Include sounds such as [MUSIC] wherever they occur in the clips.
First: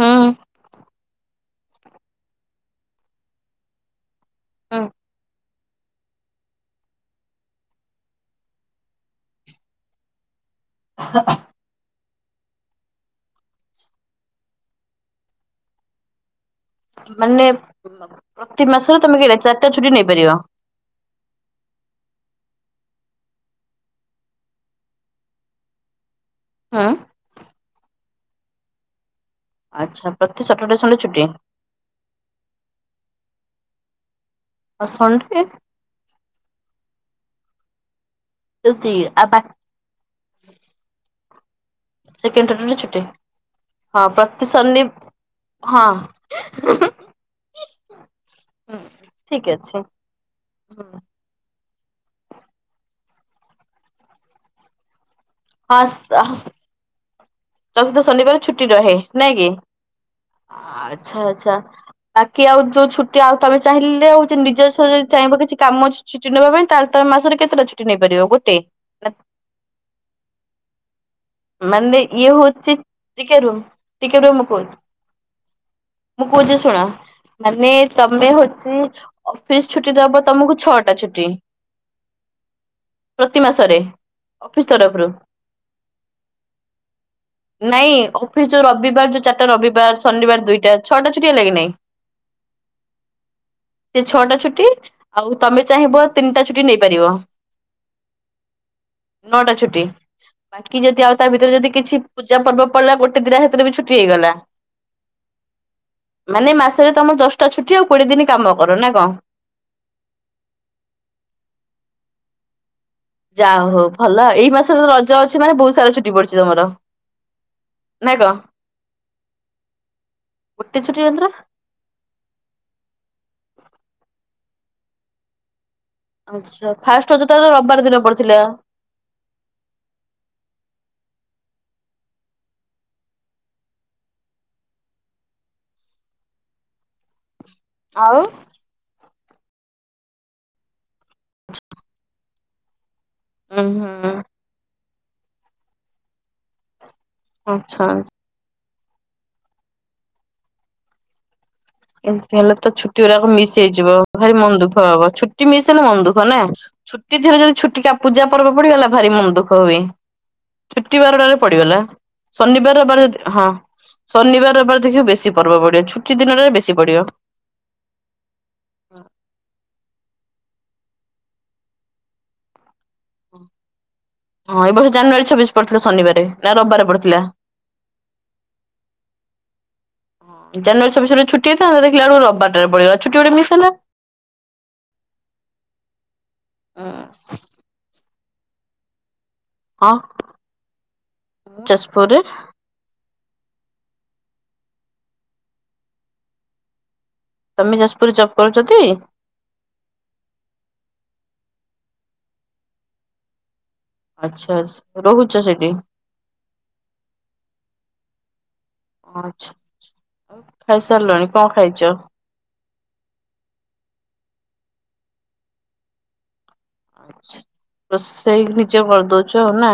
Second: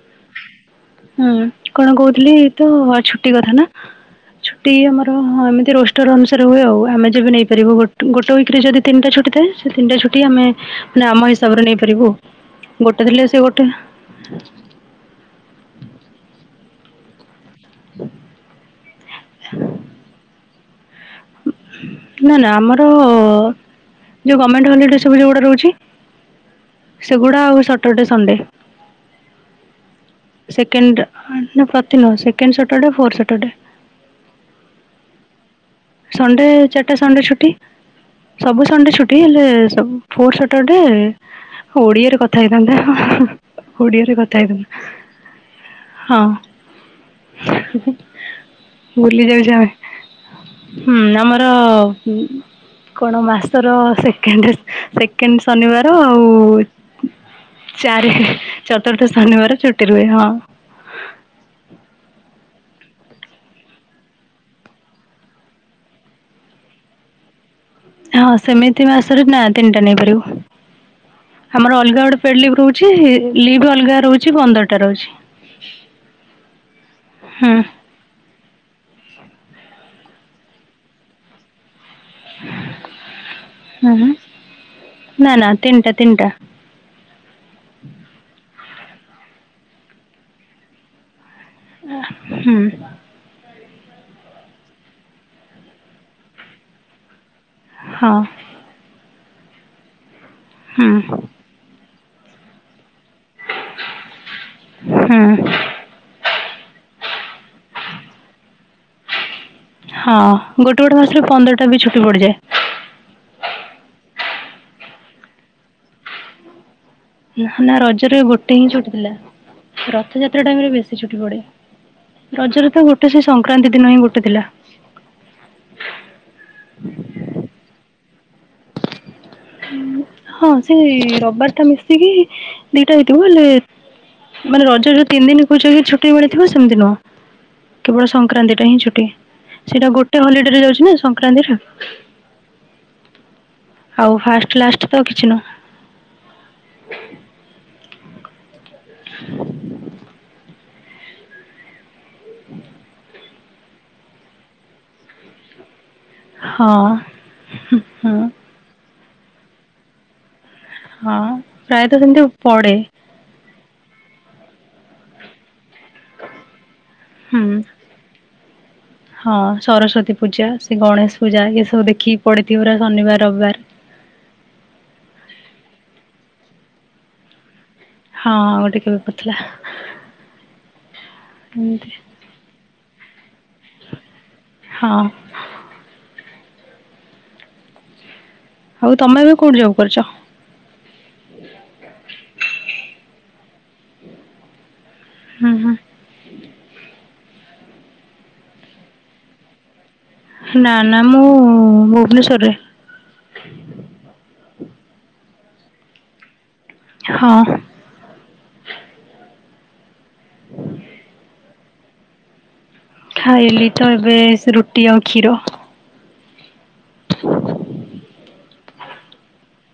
ହୁଁ। ହୁଁ କଣ କହୁଥିଲି ତ ଛୁଟି କଥା ନା ଛୁଟି ହଁ। ଆମର ଏମ ରୋଷ୍ଟର ଅନୁସାରେ ହୁଏ ଆଉ ଆମେ ଯେବେ ନେଇ ପାରିବୁ ଗୋଟ ଗୋଟେ ୱିକରେ ଯଦି ତିନଟା ଛୁଟି ଥାଏ ସେ ତିନଟା ଛୁଟି ଆମେ ନା ଆମ ହିସାବରେ ନେଇପାରିବୁ। ଗୋଟେ ଥିଲେ ସେ ଗୋଟେ। ମାନେ ପ୍ରତି ମାସରେ ତମେ କେଇଟା ଚାରିଟା ଛୁଟି ନେଇ ପାରିବ। ନା ନା ଆମର-ଅ-ଅ-ଅ ଯୋଉ ଗଣମେଣ୍ଟ ହଲିଡେ ସବୁ ଯୋଉୁଟା ରହୁଛି ହଁ। ସେଗୁଡା ଆଉ ସଟରଡେ ସଣ୍ଡେ। ଆଚ୍ଛା ପ୍ରତି ସଟରଡେ ସଣ୍ଡେ ସେକେଣ୍ଡ ଛୁଟି ନା ପ୍ରତି ନୁହଁ second Saturday four Saturday ଆଉ ସଣ୍ଡେ? ସଣ୍ଡେ ଚାରିଟା ସଣ୍ଡେ ଛୁଟି। ସବୁ ଯଦି ସଣ୍ଡେ ଛୁଟି ଆଉ ବା ହେଲେ ସବୁ ଫୋର ସଟରଡେ ଓଡିଆରେ କଥା ସେକେଣ୍ଡ ସଟରଡେ ହେଇଥାନ୍ତା। ହା ଛୁଟି ହା ହଁ ଓଡିଆରେ କଥା ପ୍ରତି ଶନି ହେଇଥାନ୍ତା। ହଁ ହି ହି ହିଁ ହିଁ ହିଁ ବୁଲି ଠିକ ଯାଉଛେ ଆମେ ଅଛି ହୁଁ ଆମର-ଅ-ଅ-ଅ ଉ କଣ ମାସର ସେକେଣ୍ଡ ସେକେ ସେକେଣ୍ଡ ଶନିବାର ହଁ ଆଉ-ଉ-ଉ ଚତୁର୍ଥ ଶନିବାର ଛୁଟି ରହେ ନାଇଁ କି? ଶନିବାର ଛୁଟି ରୁହେ ହଁ ଆଛା ଆଛା ବାକି ଆଉ ଯୋଉ ଛୁ ଆଉ ତମେ ଚାହିଁଲେ ହଉଚି ନିଜସ୍ୱ ଯଦି ଚାହିଁବ କିଛି କାମ ଅଛି ଛୁଟି ନେବା ପାଇଁ ତାହାଲେ ତମେ ମାସରେ କେତେଟା ଛୁ ହଁ ସେମିତି ମାସରେ ନା ତିନିଟା ନେଇପାରିବ। ଆମର ମାନେ ଅଲଗା ଗୋଟେ ଇଏ ପେଡ୍ ଲିଭ୍ ହଉଛି ରହୁଛି। ଟିକେ ରୁହ ଲିଭ ଅଲଗା ଟିକେ ରୁହ ରହୁଛି ମୁଁ କହୁଛି। ପନ୍ଦରଟା ରହୁଛି। ମୁଁ କହୁଛି ଶୁଣ ହୁଁ ମାନେ ତମେ ହଉଛି ଅଫିସ୍ ଛୁଟି ଦବ ତମକୁ ଛଅଟା ଛୁଟି ପ୍ରତି ମାସରେ ହୁଁ ଅଫିସ ତରଫରୁ ନା ନା ତିନିଟା ତିନିଟା ନାଇଁ ଅଫିସ ଯୋଉ ରବିବାର ଯୋଉ ଚାରିଟା ରବିବାର ଶନିବାର ଦୁଇଟା ଛଅଟା ଛୁଟି ହେଲା କି ନାଇଁ ହୁଁ। ସେ ଛଅଟା ଛୁଟି ଆଉ ତମେ ଚାହିଁବ ତିନିଟା ଛୁଟି ନେଇପାରିବ। ହଁ। ନଅଟା ଛୁଟି ବାକି ଯଦି ଆଉ ହୁଁ ତା ଭିତରେ ଯଦି କିଛି ପୂଜା ପର୍ବ ପଡିଲା ଗୋଟେ ଟେ ଦିଟା ହେଥିରେ ବି ଛୁଟି ହେଇଗଲା। ହୁଁ ମାନେ ମାସରେ ତମର ଦଶଟା ଛୁ ଆଉ କୋଡିଏ ଦିନ କାମ କର ନା କଣ? ହଁ ଗୋଟେ ଗୋଟେ ମାସରେ ପନ୍ଦରଟା ବି ଛୁଟି ପଡିଯାଏ। ଯା ହଉ ଭଲ ଏଇ ମାସରେ ରଜ ଅଛି ମାନେ ବହୁତ ସାରା ଛୁଟି ପଡିଛି ତମର। ନା ନା ରଜରେ ଗୋଟେ ହିଁ ଛୁଟି ଥିଲା ରଥଯାତ୍ରା ଟାଇମରେ ଗୋଟେ ବେଶୀ ଛୁଟି ମାତ୍ର ପଡେ। ରଜରେ ତ ଗୋଟେ ସେ ସଂକ୍ରାନ୍ତି ଦିନ ହିଁ ଗୋଟେ ଥିଲା। ଆଛ ଫାଷ୍ଟ ଅ ତ ରବିବାର ଦିନ ପଡିଥିଲା। ହଁ ସେ ରବିବାର ଟା ମିଶିକି ଦିଟା ହେଇଥିବ ହେଲେ ମାନେ ରଜ ଯୋଉ ତିନି ଦିନ କହୁଚ କି ଛୁଟି ମିଳିଥିବ ସେମିତି ନୁହଁ। କେବଳ ଆଉ ସଂକ୍ରାନ୍ତି ଟା ହିଁ ଛୁଟି। ସେଇଟା ଗୋଟେ ହଲିଡେରେ ଯାଉଛି ନା ସଂକ୍ରାନ୍ତିର ଉୁଁ ହୁଁ ଆଉ ଫାଷ୍ଟ ଲାଷ୍ଟ ତ କିଛି ନୁହ। ଆଛା। [INAUDIBLE] ଏମିତି ହେଲେ ତ ଛୁଟି ଗୁରାକ ମିଶ ହେଇଯିବ। ଭାରି ମନ ଦୁଃଖ ହବ। ଛୁଟି ମିଶ ହେଲେ ମନ ଦୁଃ ଖ ନା ହଁ। ଛୁଟି ଥିରେ ଯଦି ଛୁଟି କା ହଁ ପୂଜା ପର୍ବ ପଡିଗଲା ଭାରି ମନ ଦୁଃଖ ହୁଏ। ଛୁଟି ହଁ ବାରଟାରେ ପଡିଗଲା ପ୍ରାୟତଃ ସେମିତି ଶନିବାର ପଡ଼େ। ରବିବାର ଯଦି ହଁ। ଶନିବାର ରବିବାର ଦେଖିବ ବେଶୀ ପର୍ବ ପଡିବ। ଛୁଟି ଦିନରେ ବେଶୀ ପଡିବ। ହୁଁ। ହଁ ସରସ୍ଵତୀ ପୂଜା ସେ ଗଣେଶ ପୂଜା ଏ ସବୁ ଦେଖିକି ପଡିଥିବ ପୁରା ଶନିବାର ରବିବାର। ହଁ ଏ ବର୍ଷ ଜାନୁଆରୀ ଛବିଶ ପଡିଥିଲା ଶନିବାର ନା ରବିବାର ପଡିଥିଲା। ହଁ ଆଉ ଗୋଟେ କେବେ ପଡ଼ିଥିଲା ଜାନୁଆରୀ ଛବିଶରେ ଛୁଟି ହେଇଥାନ୍ତା ଏମିତି ଦେଖିଲା ବେଳକୁ ରବିବାରଟାରେ ପଡିଗଲା ଛୁଟି ଗୋଟେ ମିଶ ହେଲା। ହଁ। ହ। ଆଉ ତମେ ଏବେ କୋଉଠି ଜବ୍ ହଁ କରୁଛ? ଯାଜପୁରରେ ହୁଁ ହୁଁ। ତମେ ଯାଜପୁର ଜବ କରୁଛ ତି? ନା ନା ମୁଁ ଭୁବନେଶ୍ଵରରେ ଆଚ୍ଛା ଆଚ୍ଛା ରହୁଛ ସେଇଠି? ହଁ। ଆଛା ଆଉ ଖାଇସାରିଲଣି କଣ ଖାଇଛ? ଖାଇଲି ତ ଏବେ ସେ ରୁଟି ଆଉ କ୍ଷୀର। ଛା ରୋସେଇ ନିଜେ କରିଦଉଛୁ ଆଉ ନା?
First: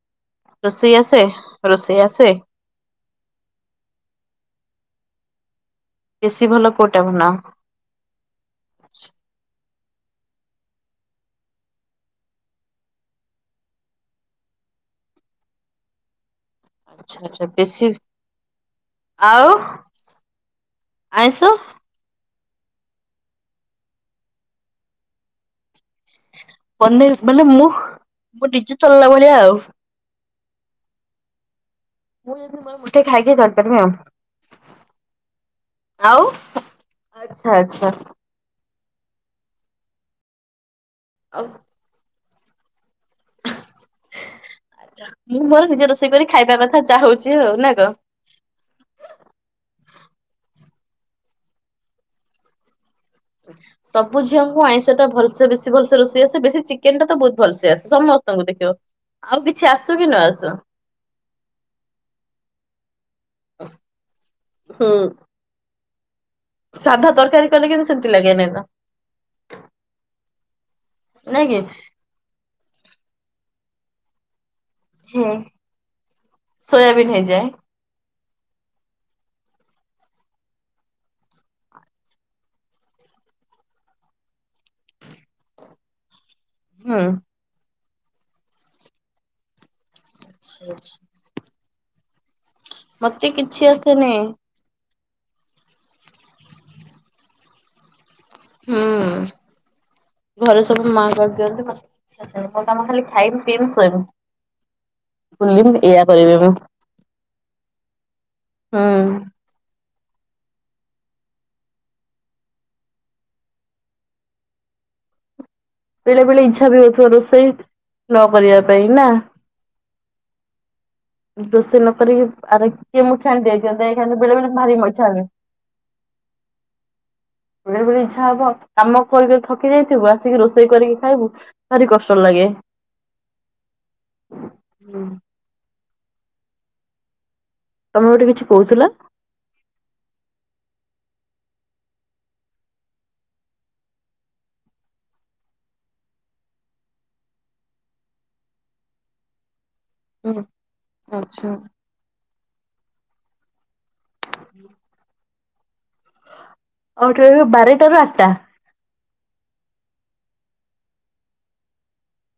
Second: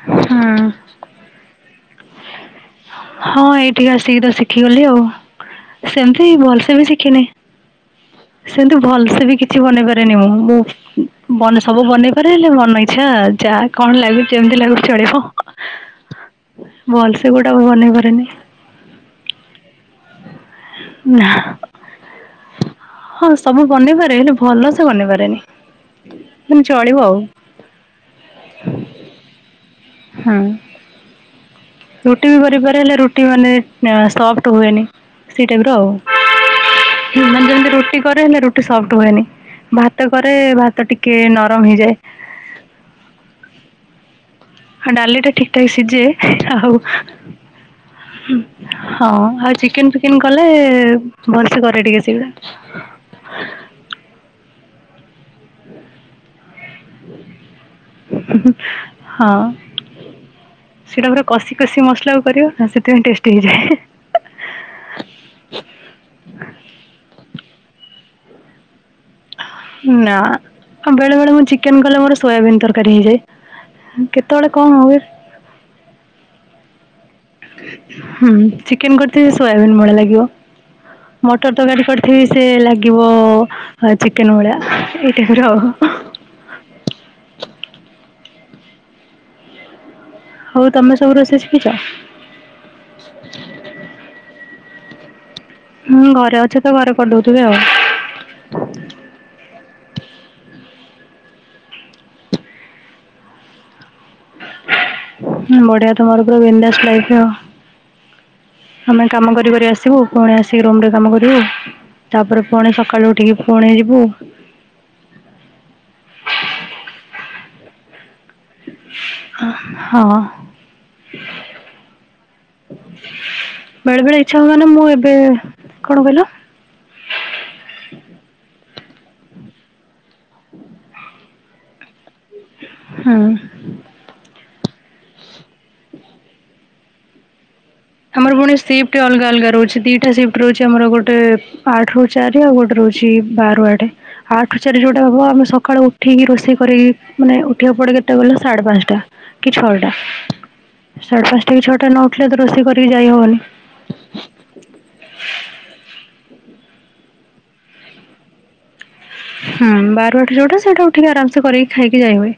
ହୁଁ। ରୋଷେଇ ଆସେ ରୋଷେଇ ଆସେ? ହଁ ଏଇଠିକ ଆସିକି ତ ଶିଖିଗଲି ଆଉ। ସେମିତି ବେଶୀ ଭଲ ଭଲସେ ବି କୋଉଟା ଶିଖିନି ବନାଅ? ସେମତି ଭଲସେ ବି କିଛି ବନେଇବା ମୁଁ ମୁ ସବୁ ବନେଇ ପାରେ ହେଲେ ମନ ଇଚ୍ଛା ଯା କଣ ଲାଗୁଛି ଯେମିତି ଲାଗୁଛି ଚ ହଁ ଭଲ ଆଚ୍ଛା ସେ ଆଚ୍ଛା ଗୋଟେ ହଁ। ବେଶୀ ମନେ କରନି ଆଉ ନା। ଆଇଁଷ ହଁ ସବୁ ଗନେଇ ପାରେ ହେଲେ ଭଲ ସେ ବନେଇ ପାରେନି। ମାନେ ଚଳିବ ଆଉ ପନିର ମାନେ ମୁଁ ମୁଁ ନିଜେ ଚଲିଲା ଭଳିଆ ଆଉ ହଁ। ରୁଟି ମୁଁ ବି ଯେମିତି ମୋର କରିପାରେ ହେଲେ ମୁଠେ ରୁଟି ଖାଇକି ମାନେ କରିପାରିବି ଆଉ। ସଫ୍ଟ ହୁଏନି ସେଇ ଟାଇପ ର ଆଉ ଏମାନେ ଆଚ୍ଛା ଯେମିତି ଆଚ୍ଛା ରୁଟି କରିବେ ସେ ରୁଟି ସ ସଫ୍ଟ ହୁଏନି ଭାତ କରେ ଭାତ ଟିକେ ଆଉ ନରମ ହେଇଯାଏ। [INAUDIBLE] ଡାଲି ଟା ମୁଁ ଠିକ୍ ମୋର ଠାକ୍‌ ନିଜେ ସିଝେ ରୋଷେଇ କରି ଖାଇବା ଆଉ କଥା ଯାହା ହଉଚି ଆଉ ନା କଣ? ହଁ ଆଉ ଚିକେନ ଫିକେନ କଲେ ଭସେ କରେ ଟିକେ ଶୀଘ୍ର। ସବୁ ଝିଅଙ୍କୁ ଆଇଁଷ ଟା ଭଲ ବେଶୀ ଭଲସେ ରୋଷେଇ ଆସେ ବେଶୀ ଚିକେନ ଟା ତ ବହୁତ ଭଲସ ଆସେ ସମସ୍ତଙ୍କୁ ଦେଖିବ ହଁ ଆଉ କିଛି ଆସୁ କି ନ ଆସୁ। ସେଇଟା ପୁରା କଷି କଷି ମସଲା କରିବ ନା ସେଥିପାଇଁ ଟେଷ୍ଟି ହେଇଯାଏ। ହୁଁ। ସାଧା ତରକାରୀ କଲେ କିନ୍ତୁ ସେମତି ଲାଗେନାଇ ତ। ନା ଆଉ ବେଳେ ବେଳେ ମୁଁ ନାଇଁ କି ଚିକେନ କଲେ ମୋର ସୋୟାବନ୍ ତରକାରୀ ହେଇଯାଏ। କେତେବେଳେ କଣ ହୁଏ ହୁଁ ସୋୟାବନ୍ ହେଇଛି। ହୁଁ ଚିକେନ କରିଥିବେ ସୋୟାଵିନ୍ ଭଳିଆ ଲାଗିବ। ମଟର ତ ଗାଡି କରିଥିବି ସେ ଲାଗିବ ଚିକେନ ଭଳିଆ ଏଇଟାଇପ ର ଆଉ ହ ହୁଁ। ଆଚ୍ଛା ହୋଉ ଆଚ୍ଛା। ତମେ ସବୁ ରୋଷେଇ ସିକିଛ? ମତେ କିଛି ଆସେନି। ହୁଁ ଘରେ ଅଛ ତ ଘରେ କରି ଦଉଥିବେ ଆଉ। ହୁଁ। ଘରେ ସବୁ ମା କରିଦିଅନ୍ତି ମତୋ ମୋ କାମ ଖାଲି ଖାଇି ପିଇବି ଶୋଇବି। ବୁଲିବି ବଢିଆ ଏଇଆ ତମର କରିବି ପୁରା ମୁଁ ଵିନ୍ଦାସ ଲାଇଫ ଆଉ। ହୁଁ। ଆମେ କାମ କରି କରି ଆସିବୁ। ପୁଣି ଆସିକି ରୁମ ରେ କାମ କରିବୁ ତାପରେ ପୁଣି ସକାଳୁ ଉଠିକି ପୁଣି ଯିବୁ। ହ ବେଳେ ବେଳେ ଇଚ୍ଛା ବି ହଉଥିବ ରୋଷେଇ ନ କରିବା ପାଇଁ ନା? [INAUDIBLE] ରୋଷେଇ ନ କରିକି ଆର କିଏ ମୁଠି ଆଣି ଦ ବେଳେ ବେଳେ ଇଚ୍ଛା ହୁଏ ବେଳେବେଳେ ମାନେ ଭାରି ମୁଁ ଏବେ [UNINTELLIGIBLE] କଣ କହିଲ? ବେଳେବେଳେ ଇଚ୍ଛା ହବ। କାମ କରି କରି ଥକି ଯାଇଥିବୁ ଆସିକି ରୋଷେଇ କରିକି ଖାଇବୁ ଭାରି କଷ ଟ ଲାଗେ ହୁଁ। ତମେ ଗୋଟେ ତମର କିଛି ଫୁଣି କହୁଥିଲ? ସିଫ୍ଟ ଅଲଗା ଅଲଗା ରହୁଛି ଦିଟା ସିଫ୍ ଟେ ରହୁଛି ଆମର ଗୋଟେ ଆଠ ରୁ ଚାରି ଆଉ ଗୋଟେ ରହୁଛି ବାରରୁ ଆଠେ ଆଠେ ରୁ ଚାରି ଯୋଉଟା ହବ ଆ ସକାଳୁ ଉଠିକି ରୋଷେଇ କରିକି ମାନେ ଉଠିବାକୁ ପଡେ କେତେଟା କହିଲ ସାଢେ ପାଞ୍ଚଟା କି ଛଅ ସାଢେ ଆଚ୍ଛା। ପାଞ୍ଚଟା କି ଛଅଟା ନ ଉଠିଲେ ତ ରୋଷେଇ କରିକି ଯାଇ ହବନି। ସେଇ ଯୋଉ ବାରେ ଟାରୁ ଆଟା। ହୁଁ ବାର ରୁ ଆଠ ଯୋଉଟା ସେଇଟାକୁ ଉଠିକି ଆରାମସେ କରିକି ଖାଇକି ଯାଇ ହୁଏ।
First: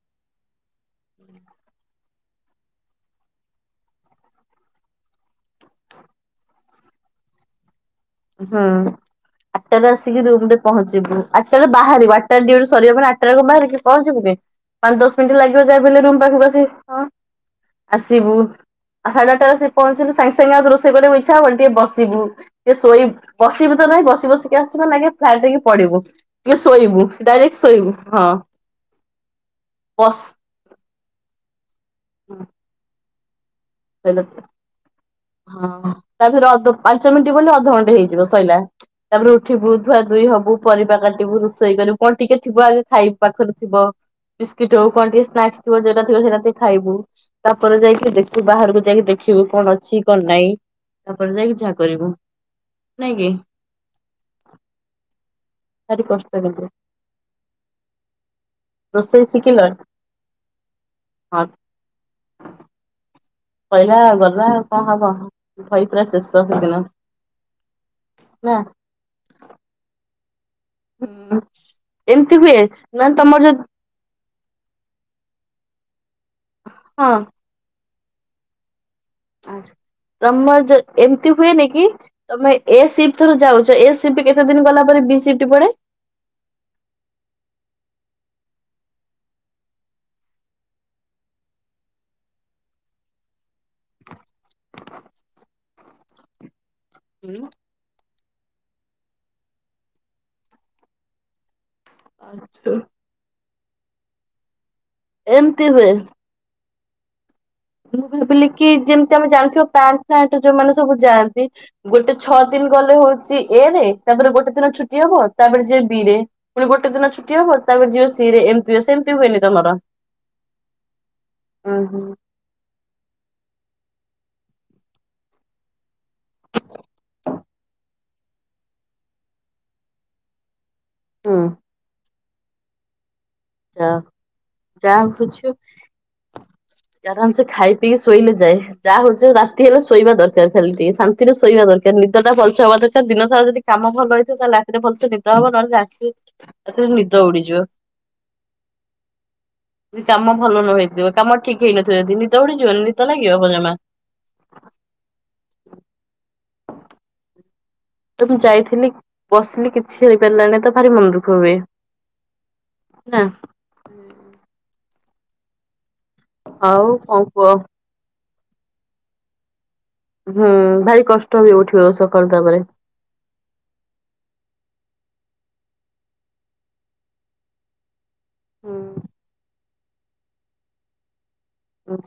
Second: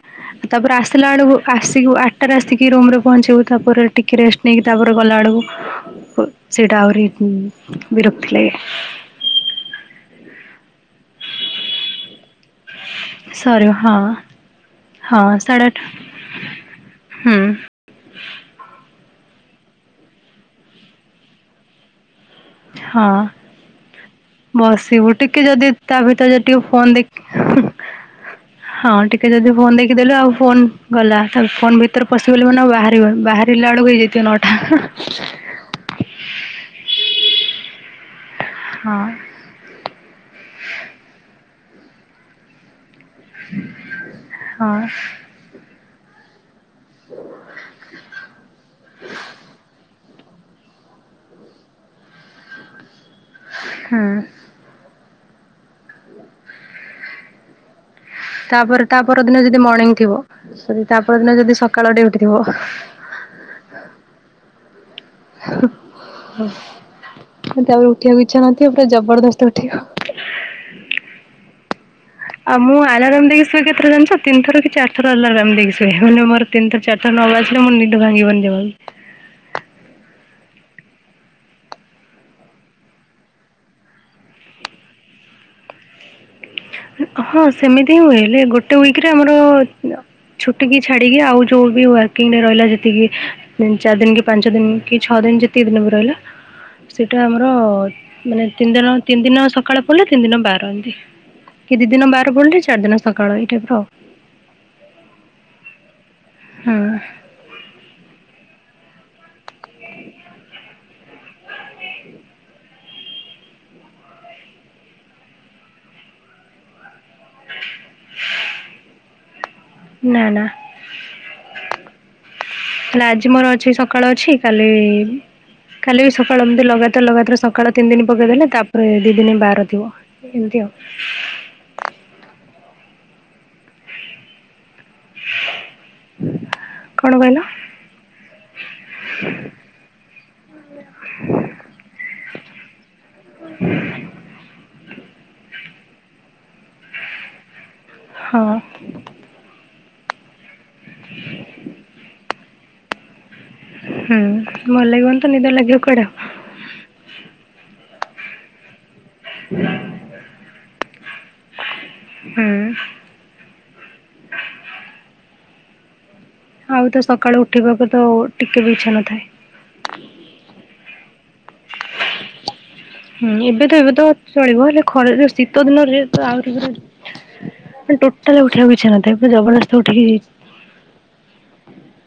ତାପରେ ଆସିଲା ବେଳକୁ ଆସିକି ଆଠଟାରେ ଆସିକି ରୁମ ରେ ପହଞ୍ଚିବୁ ତାପରେ ଟିକେ ରେଷ୍ଟ ନେଇକି ତାପରେ ଗଲା ବେଳ ସେଇଟା ଆହୁରି ଉଁ ମ୍ ହୁଁ ଆଟାରେ ଆସିକି ରୁମରେ ପହଞ୍ଚୁ ଯିବୁ ଆଠଟା ବେଳେ ବାହାରିବୁ ଆଠଟାରେ ଡ୍ୟୁଟି ସରିବ ମାନେ ଆଠଟାକୁ ସରି ବାହାରିକି ହଁ ପହଞ୍ଚିବୁ କି ପାଞ୍ଚ ଦଶ ହଁ ମିନିଟ୍ ଲାଗିବ ସାଢ଼େ ଆଠ ଯାହା ବି ହେଲେ ରୁମ୍ ପାଖକୁ ଆସି ହଁ ହୁଁ। ଆସିବୁ ଆ ସାଢ଼େ ଆ ଟା ରେ ଆସିକି ପହଞ୍ଚିଲୁ ସାଙ୍ଗେ ସାଙ୍ଗେ ଆଉ ରୋଷେଇ କରିବାକୁ ଇଚ୍ଛା ହବ ଟିକେ ବସିବୁ ଟିକେ ଶୋଇ ହଁ ବସିବୁ ତ ନାହିଁ ବସି ବସିକା ଆସଚୁ ମାନେ ଆଗେ ବସିବୁ ଟିକେ ଫ୍ଲାଟ ହେଇକି ଯଦି ତା ପଡିବୁ ଭିତରେ କିଏ ଟିକେ ଫୋନ ଶୋଇବୁ ଦେଖ ଡାଇରେକ୍ଟ ଶୋଇବୁ ହଁ। ହଁ ଟିକେ ଯଦି ଫୋନ ଦେଖିଦେଲୁ ବସ ଆଉ ଫୋନ୍ ଗଲା ଆଉ ଫୋନ ଭିତରେ ହଁ ପଶିଗଲୁ ମାନେ ଆଉ ବାହାରିନୁ ବାହା ହଁ ତା ଭିତରେ ଅଧ ପାଞ୍ଚ ମିନିଟ ବୋଲି ଅଧଘଣ୍ଟେ ହେଇ ଯିବ ସଇଲା ହଁ ତାପରେ ଉଠିବୁ ଧୁଆ ଧୁଇ ହବୁ ପରିବା କାଟିବୁ ରୋଷେଇ କରିବୁ କଣ ଟିକେ ଥିବ ଆଗ ଖାଇ ପାଖରେ ଥିବ ବିସ୍କିଟ ହଁ ହଉ କଣ ଟିକେ ସ୍ନାକ୍ସ ଥିବ ଯଉଟା ଥିବ ସେଇଟା ଟି ଖାଇବୁ ତାପରେ ଯାଇକି ଦେଖୁ ବାହାରକୁ ଯାଇକି ଦେଖିବୁ କଣ ଅଛି କଣ ନାହିଁ ତାପରେ ଯାଇକି ଯାହା କରିବୁ ନାଇଁ କି? ହୁଁ ଭାରି କଷ୍ଟ କିନ୍ତୁ ତାପରେ ତା ପର ରୋଷେଇ ଦିନ ଶିଖିଲ ଯଦି ମର୍ଣ୍ଣିଂ ଥିବ ସରି ତା ପର ଦିନ ହଁ ଯଦି ସକାଳ ଡ୍ୟୁଟି ଥିବ ସଇଲା ଗଲା ଆଉ କଣ ହବ। ମୁଁ ଭଇ ପୁରା ଶେଷ କହିଲି ସେଦିନ ତାପରେ ଆଉ ଉଠିବାକୁ ଇଚ୍ଛା ନା ନଥିବ ପୁରା ଜବରଦସ୍ତ ଉଠେଇବ। ହୁଁ। ଏମିତି ହୁଏ ଆଉ ମୁଁ ମାନେ ଆଲରାମ ତମର ଦେଇକି ଶୁଏ ଯଦି କେତେ ଟା ଜାଣିଚ? ତିନିଥର କି ଚାରି ଥର ଆଲାରାମ ଦେଇକି ଶୁଏ ମାନେ ମୋର ତିନ ଥର ଚାର ଥର ହଁ ନ ବାଜିଲେ ମୋ ନିଦ ଭାଙ୍ଗିବନି ଜମା ବି। ଆ ତମ ଯ ଏମିତି ହୁଏନି କି ତମେ ଏ ସିଫ୍ଟ ଥର ଯାଉଚ ଏ ସିଫ୍ଟ କେତେ ଦିନ ଗଲା ପରେ ବି ସିଫ୍ଟି ପଡେ? ହଁ ସେମିତି ହିଁ ହୁଏ ହେଲେ ଗୋଟେ ୱିକ ରେ ଆମର ଅ ଛୁଟ କିି ଛାଡିକି ଆଉ ଯୋଉ ବି ୱାର୍କିଂ ଡେ ରହିଲା ଯେତିକି ଚାରି ଦିନ କି ପାଞ୍ଚ ଦିନ କି ଛଅ ନ ଯେତିକି ଦିନ ବି ରହିଲା ସେଇଟା ଆମର ମାନେ ତିନି ଦିନ ତିନି ଦିନ ସକାଳେ ପଲଲା ତିନି ଦିନ ବାର ଏନ୍ତି। କି ଦି ଦିନ ବାର ପଡିଲେ ଆଚ୍ଛା। ଚାରି ଦିନ ସକାଳ ଏଇ ଟାଇପ ର ଆଉ। ଏମତି ହୁଏ? ହୁଁ। ମୁଁ ଭାବିଲି କି ଯେମତି ଆମେ ଜାଣିଥିବା ପ୍ଲାଣ୍ଟ ଫ୍ଲାଣ୍ଟ ଯୋଉମାନେ ସବୁ ଯାଆନ୍ତି ଗୋଟେ ଛଅ ଦି ଗଲେ ହଉଚି ଏ ରେ ତାପରେ ଗୋଟେ ଦିନ ଛୁଟି ହବ ତାପରେ ଯିବେ ବି ରେ ପୁଣି ଗୋଟେ ଦିନ ଛୁ ଟି ତାପରେ ଯିବ ସି ରେ ଏମିତି ହୁଏ ସେମିତି ହୁଏନି ତମର ନା ନା ଉ ହୁଁ। ହେଲେ ଆଜି ମୋର ଅଛି ସକାଳ ଅଛି କାଲି କାଲି ବି ସକାଳ ଏମିତି ଲଗାତାର ଲଗାତାର ସକାଳ ତିନି ଦିନ ପକେଇଦେଲେ ତାପରେ ଦି ଦିନ ବାର ଥିବ ଏମିତି ଆଉ। ହୁଁ। ଯା ଚା ବୁଝୁ କଣ ଆରାମ କହିଲ ସେ ଖାଇ ପିଇକି ଶୋଇଲେ ଯାଇ ଯାହା ହଉଛି ହୋଉ ରାତି ହେଲେ ଶୋଇବା ଦରକାର ଖାଲି ଟିକେ ଶାନ୍ତିରେ ଶୋଇବା ଦରକାର ନ ନିଦ ଟା ଭଲ ସେ ହବ ଦରକାର ଦିନ ସାରା ଯଦି କାମ ଭଲ ହେଇଥିବ ତାହେଲେ ରାତିରେ ଭଲସେ ନିଦ ହବ ନହେଲେ ରା ରାତିରେ ନିଦ ଉଡିଯିବ ହଁ। ଯଦି କାମ ଭଲ ନ ହେଇଥିବ କାମ ଠିକ ହେଇନଥିବ ଯଦି ନିଦ ଉଡିଯିବନି ନିଦ ଲାଗି ହୁଁ ଭଲ ଲାଗିବନିତ ନିଦ ଲାଗିବ କୁଆଡେ ଆଉ। ତ ମୁଁ ଯାଇଥିଲି ବସିଲି କିଛି ହେଇପାରିଲାନି ତ ଭାରି ମନ ଦୁଃଖ ହୁଏ। ହୁଁ। ନା ଆଉ ତ କଣ ସକାଳୁ କୁହ ଉଠିବାକୁ ତ ଟିକେ ବି ଇଛା ନଥାଏ ହୁଁ ଭାରି କଷ୍ଟ ବି ଉଠିବ ସକାଳୁ ତାପରେ ହୁଁ ଏବେ ତ ଏବେ ତ ଚଳିବ ହେଲେ ଖରା ରୁ ଶୀତ ଦିନରେ ତ ଆହୁରି ପୁରା ମାନେ ଟୋଟାଲ ଉଠିବାକୁ ଇଛା ନଥାଏ ପୁରା ଜବରଦସ୍ତ ଉଠିକି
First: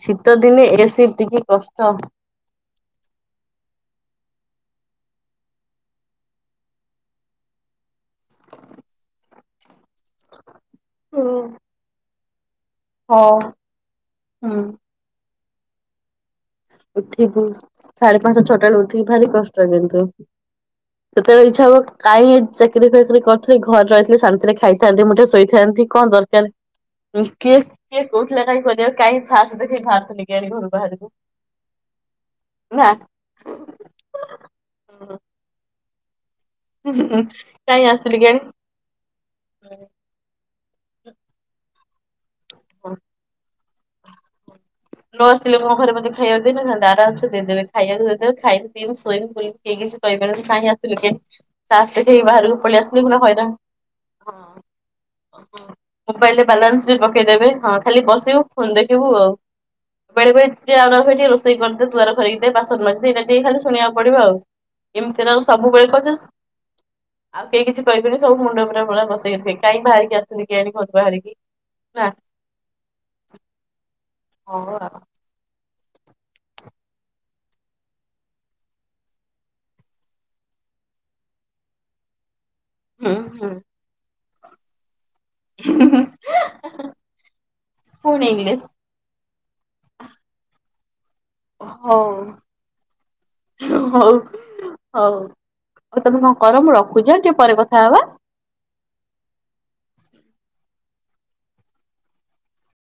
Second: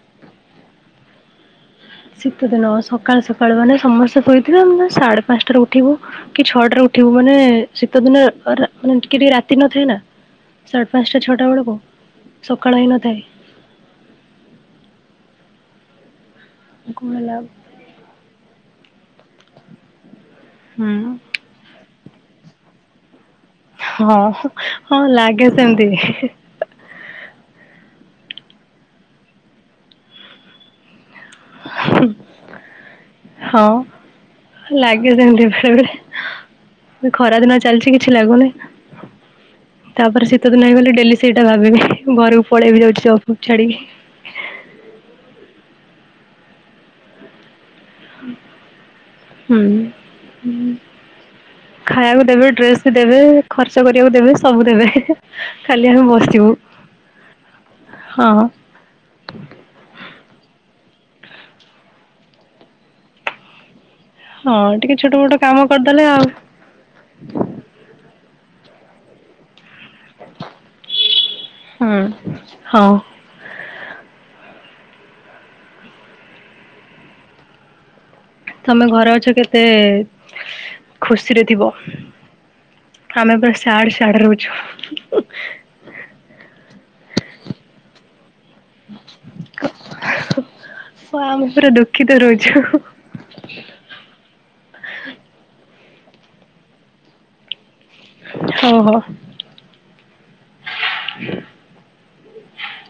ଶୀତ ଦିନେ ଏ ସିପ୍ଟିକି କଷ୍ଟ ଶୀତ ଦିନ ସକାଳୁ ସକାଳୁ ମାନେ ସମସ୍ତେ ସୋଇ ଥିବେ ଆମ ସାଢ଼େ ପାଞ୍ଚଟାରେ ଉଠିବୁ! କି ଛଅଟାରେ ଉଠିବୁ! ମାନେ, ଶୀତ ଦିନେ ରା ମାନେ ଟିକେ ଟିକେ ରାତି ନଥାଏ ନା। ସାଢେ ପାଞ୍ଚଟା ହୁଁ ଛଅଟା ବେଳକୁ ସକାଳ ହଁ, ହେଇନଥାଏ ହୁଁ। କଣ ହେଲା ଉଠିବୁ, ସାଢେ ପାଞ୍ଚାଟା ଛଅଟା ବେଳେ ଉଠି ଭାରି କଷ୍ଟ କିନ୍ତୁ ହୁଁ ସେତେବେଳେ ଇଚ୍ଛା ହବ କାଇଁ, ଏ ଚାକିରି ଫାକିରି କର ଘରେ ରହିଥିଲେ ହଁ ଶାନ୍ତିରେ ହଁ ଖାଇଥାନ୍ତି ମୁଠେ, ଲାଗେ ଶୋଇଥାନ୍ତି। ସେମିତି କଣ ଦରକାର? କିଏ? କିଏ? କୋଉଥିଲା କାଇଁ କରିଆକୁ! କାହିଁ ଫାସ୍ ଦେଖେଇ ବାହାରୁଥିଲି କେଆଣି ଘରୁ ବାହାରକୁ? ନା ହଁ, ଲାଗେ ସେମତି ବେଳେ ବେଳେ। ଏ ଖରା ଦିନ କାଇଁ ଚାଲଛି କିଛି ଆସିଥିଲି କିଆଣି ଲାଗୁନି। ତାପରେ, ଶୀତ ଦିନ ହେଇଗଲେ ଡେଲି ସେଇଟା ଭାବିବେ। ନ ଆସିଥିଲେ ମୋ ଘରେ ମତେ ଖାଇବାକୁ ଦେଇନଥାନ୍ତେ! ଆରାମସେ ଦେଇ ଦେବେ। ଖାଇବାକୁ ଯଦି ଦେବେ ଖାଇବୁ, ପିଇବୁ, ଶୋଇବୁ, ବୁଲି, ହୁଁ କେହିକିଛି କହିପାରିବେନି। କାଇଁ ଆସୁଥୁଲୁ କାଇଁ! ଫାର୍ସ ଖାଇବାକୁ ଦେଖେଇକି ଦେବେ ବାହାରକୁ ପଳେ ଡ୍ରେସ ବି ଆସିଲେ ପୁରା ଦେବେ ହଇରାଣ! ଖର୍ଚ୍ଚ କରିବାକୁ ଦେବେ ସବୁ ଦେବେ। ଖାଲି ଆମେ ମୋବାଇଲ ରେ ବସିବୁ ବାଲାନ୍ସ ବି ପକେଇଦେବେ। ହଁ, ଖାଲି ହଁ। ବସିବୁ ଫୋନ୍ ଦେଖିବୁ ଆଉ। ବେଳେ ବେଳେ ଯିଏ ଯାଉଆଉଣୁ ଖାଲିଟିକେ, ରୋଷେଇକରିଦେ, ଦୁଆର ଖଳେଇଦେ, ବାସନ ମାଜିଦେ, ଏଇରା ଟିକେ ଖାଲି ଶୁଣିଆକୁ ପଡିବ ଆଉ। ହଁ ଟିକେ ଛୋଟ ଏମିତି ନା ମୋଟ କାମ ସବୁବେଳେ କରିଦେଲେ ଖୋଜୁଛ ଆଉ ଆଉ କେହି କିଛି କହିବେନି। ସବୁ ମୁଣ୍ଡ ଉପ ପୁରା ବସେଇରଖିବେ। କାହିଁ ବାହାରିକି ଆସୁିଥିନି, କେଆଣି ଘରୁ ବାହାରିକି? ନା ହୁଁ, ହଉ। ହଉ ଆଉ। ତମେ ଘରେ ଅଛ କେତେ ଖୁସିରେ ଥିବ? ହୁଁ ଆମେ ହୁଁ। ବା ସ୍ୟାଡ ସାଡ ରହୁଛୁ। ପୁଣି ଇଂଲିଶ? [INAUDIBLE] ହଁ, ଆମେ ପୁରା ହଉ ଦୁଃଖିତ ରହୁଛୁ। ଆ ତମେ କଣ କର? ମୁଁ ରଖୁଛି ଆଁ ଟିକେ ପରେ କଥା ହବା। ହଉ ହଉ।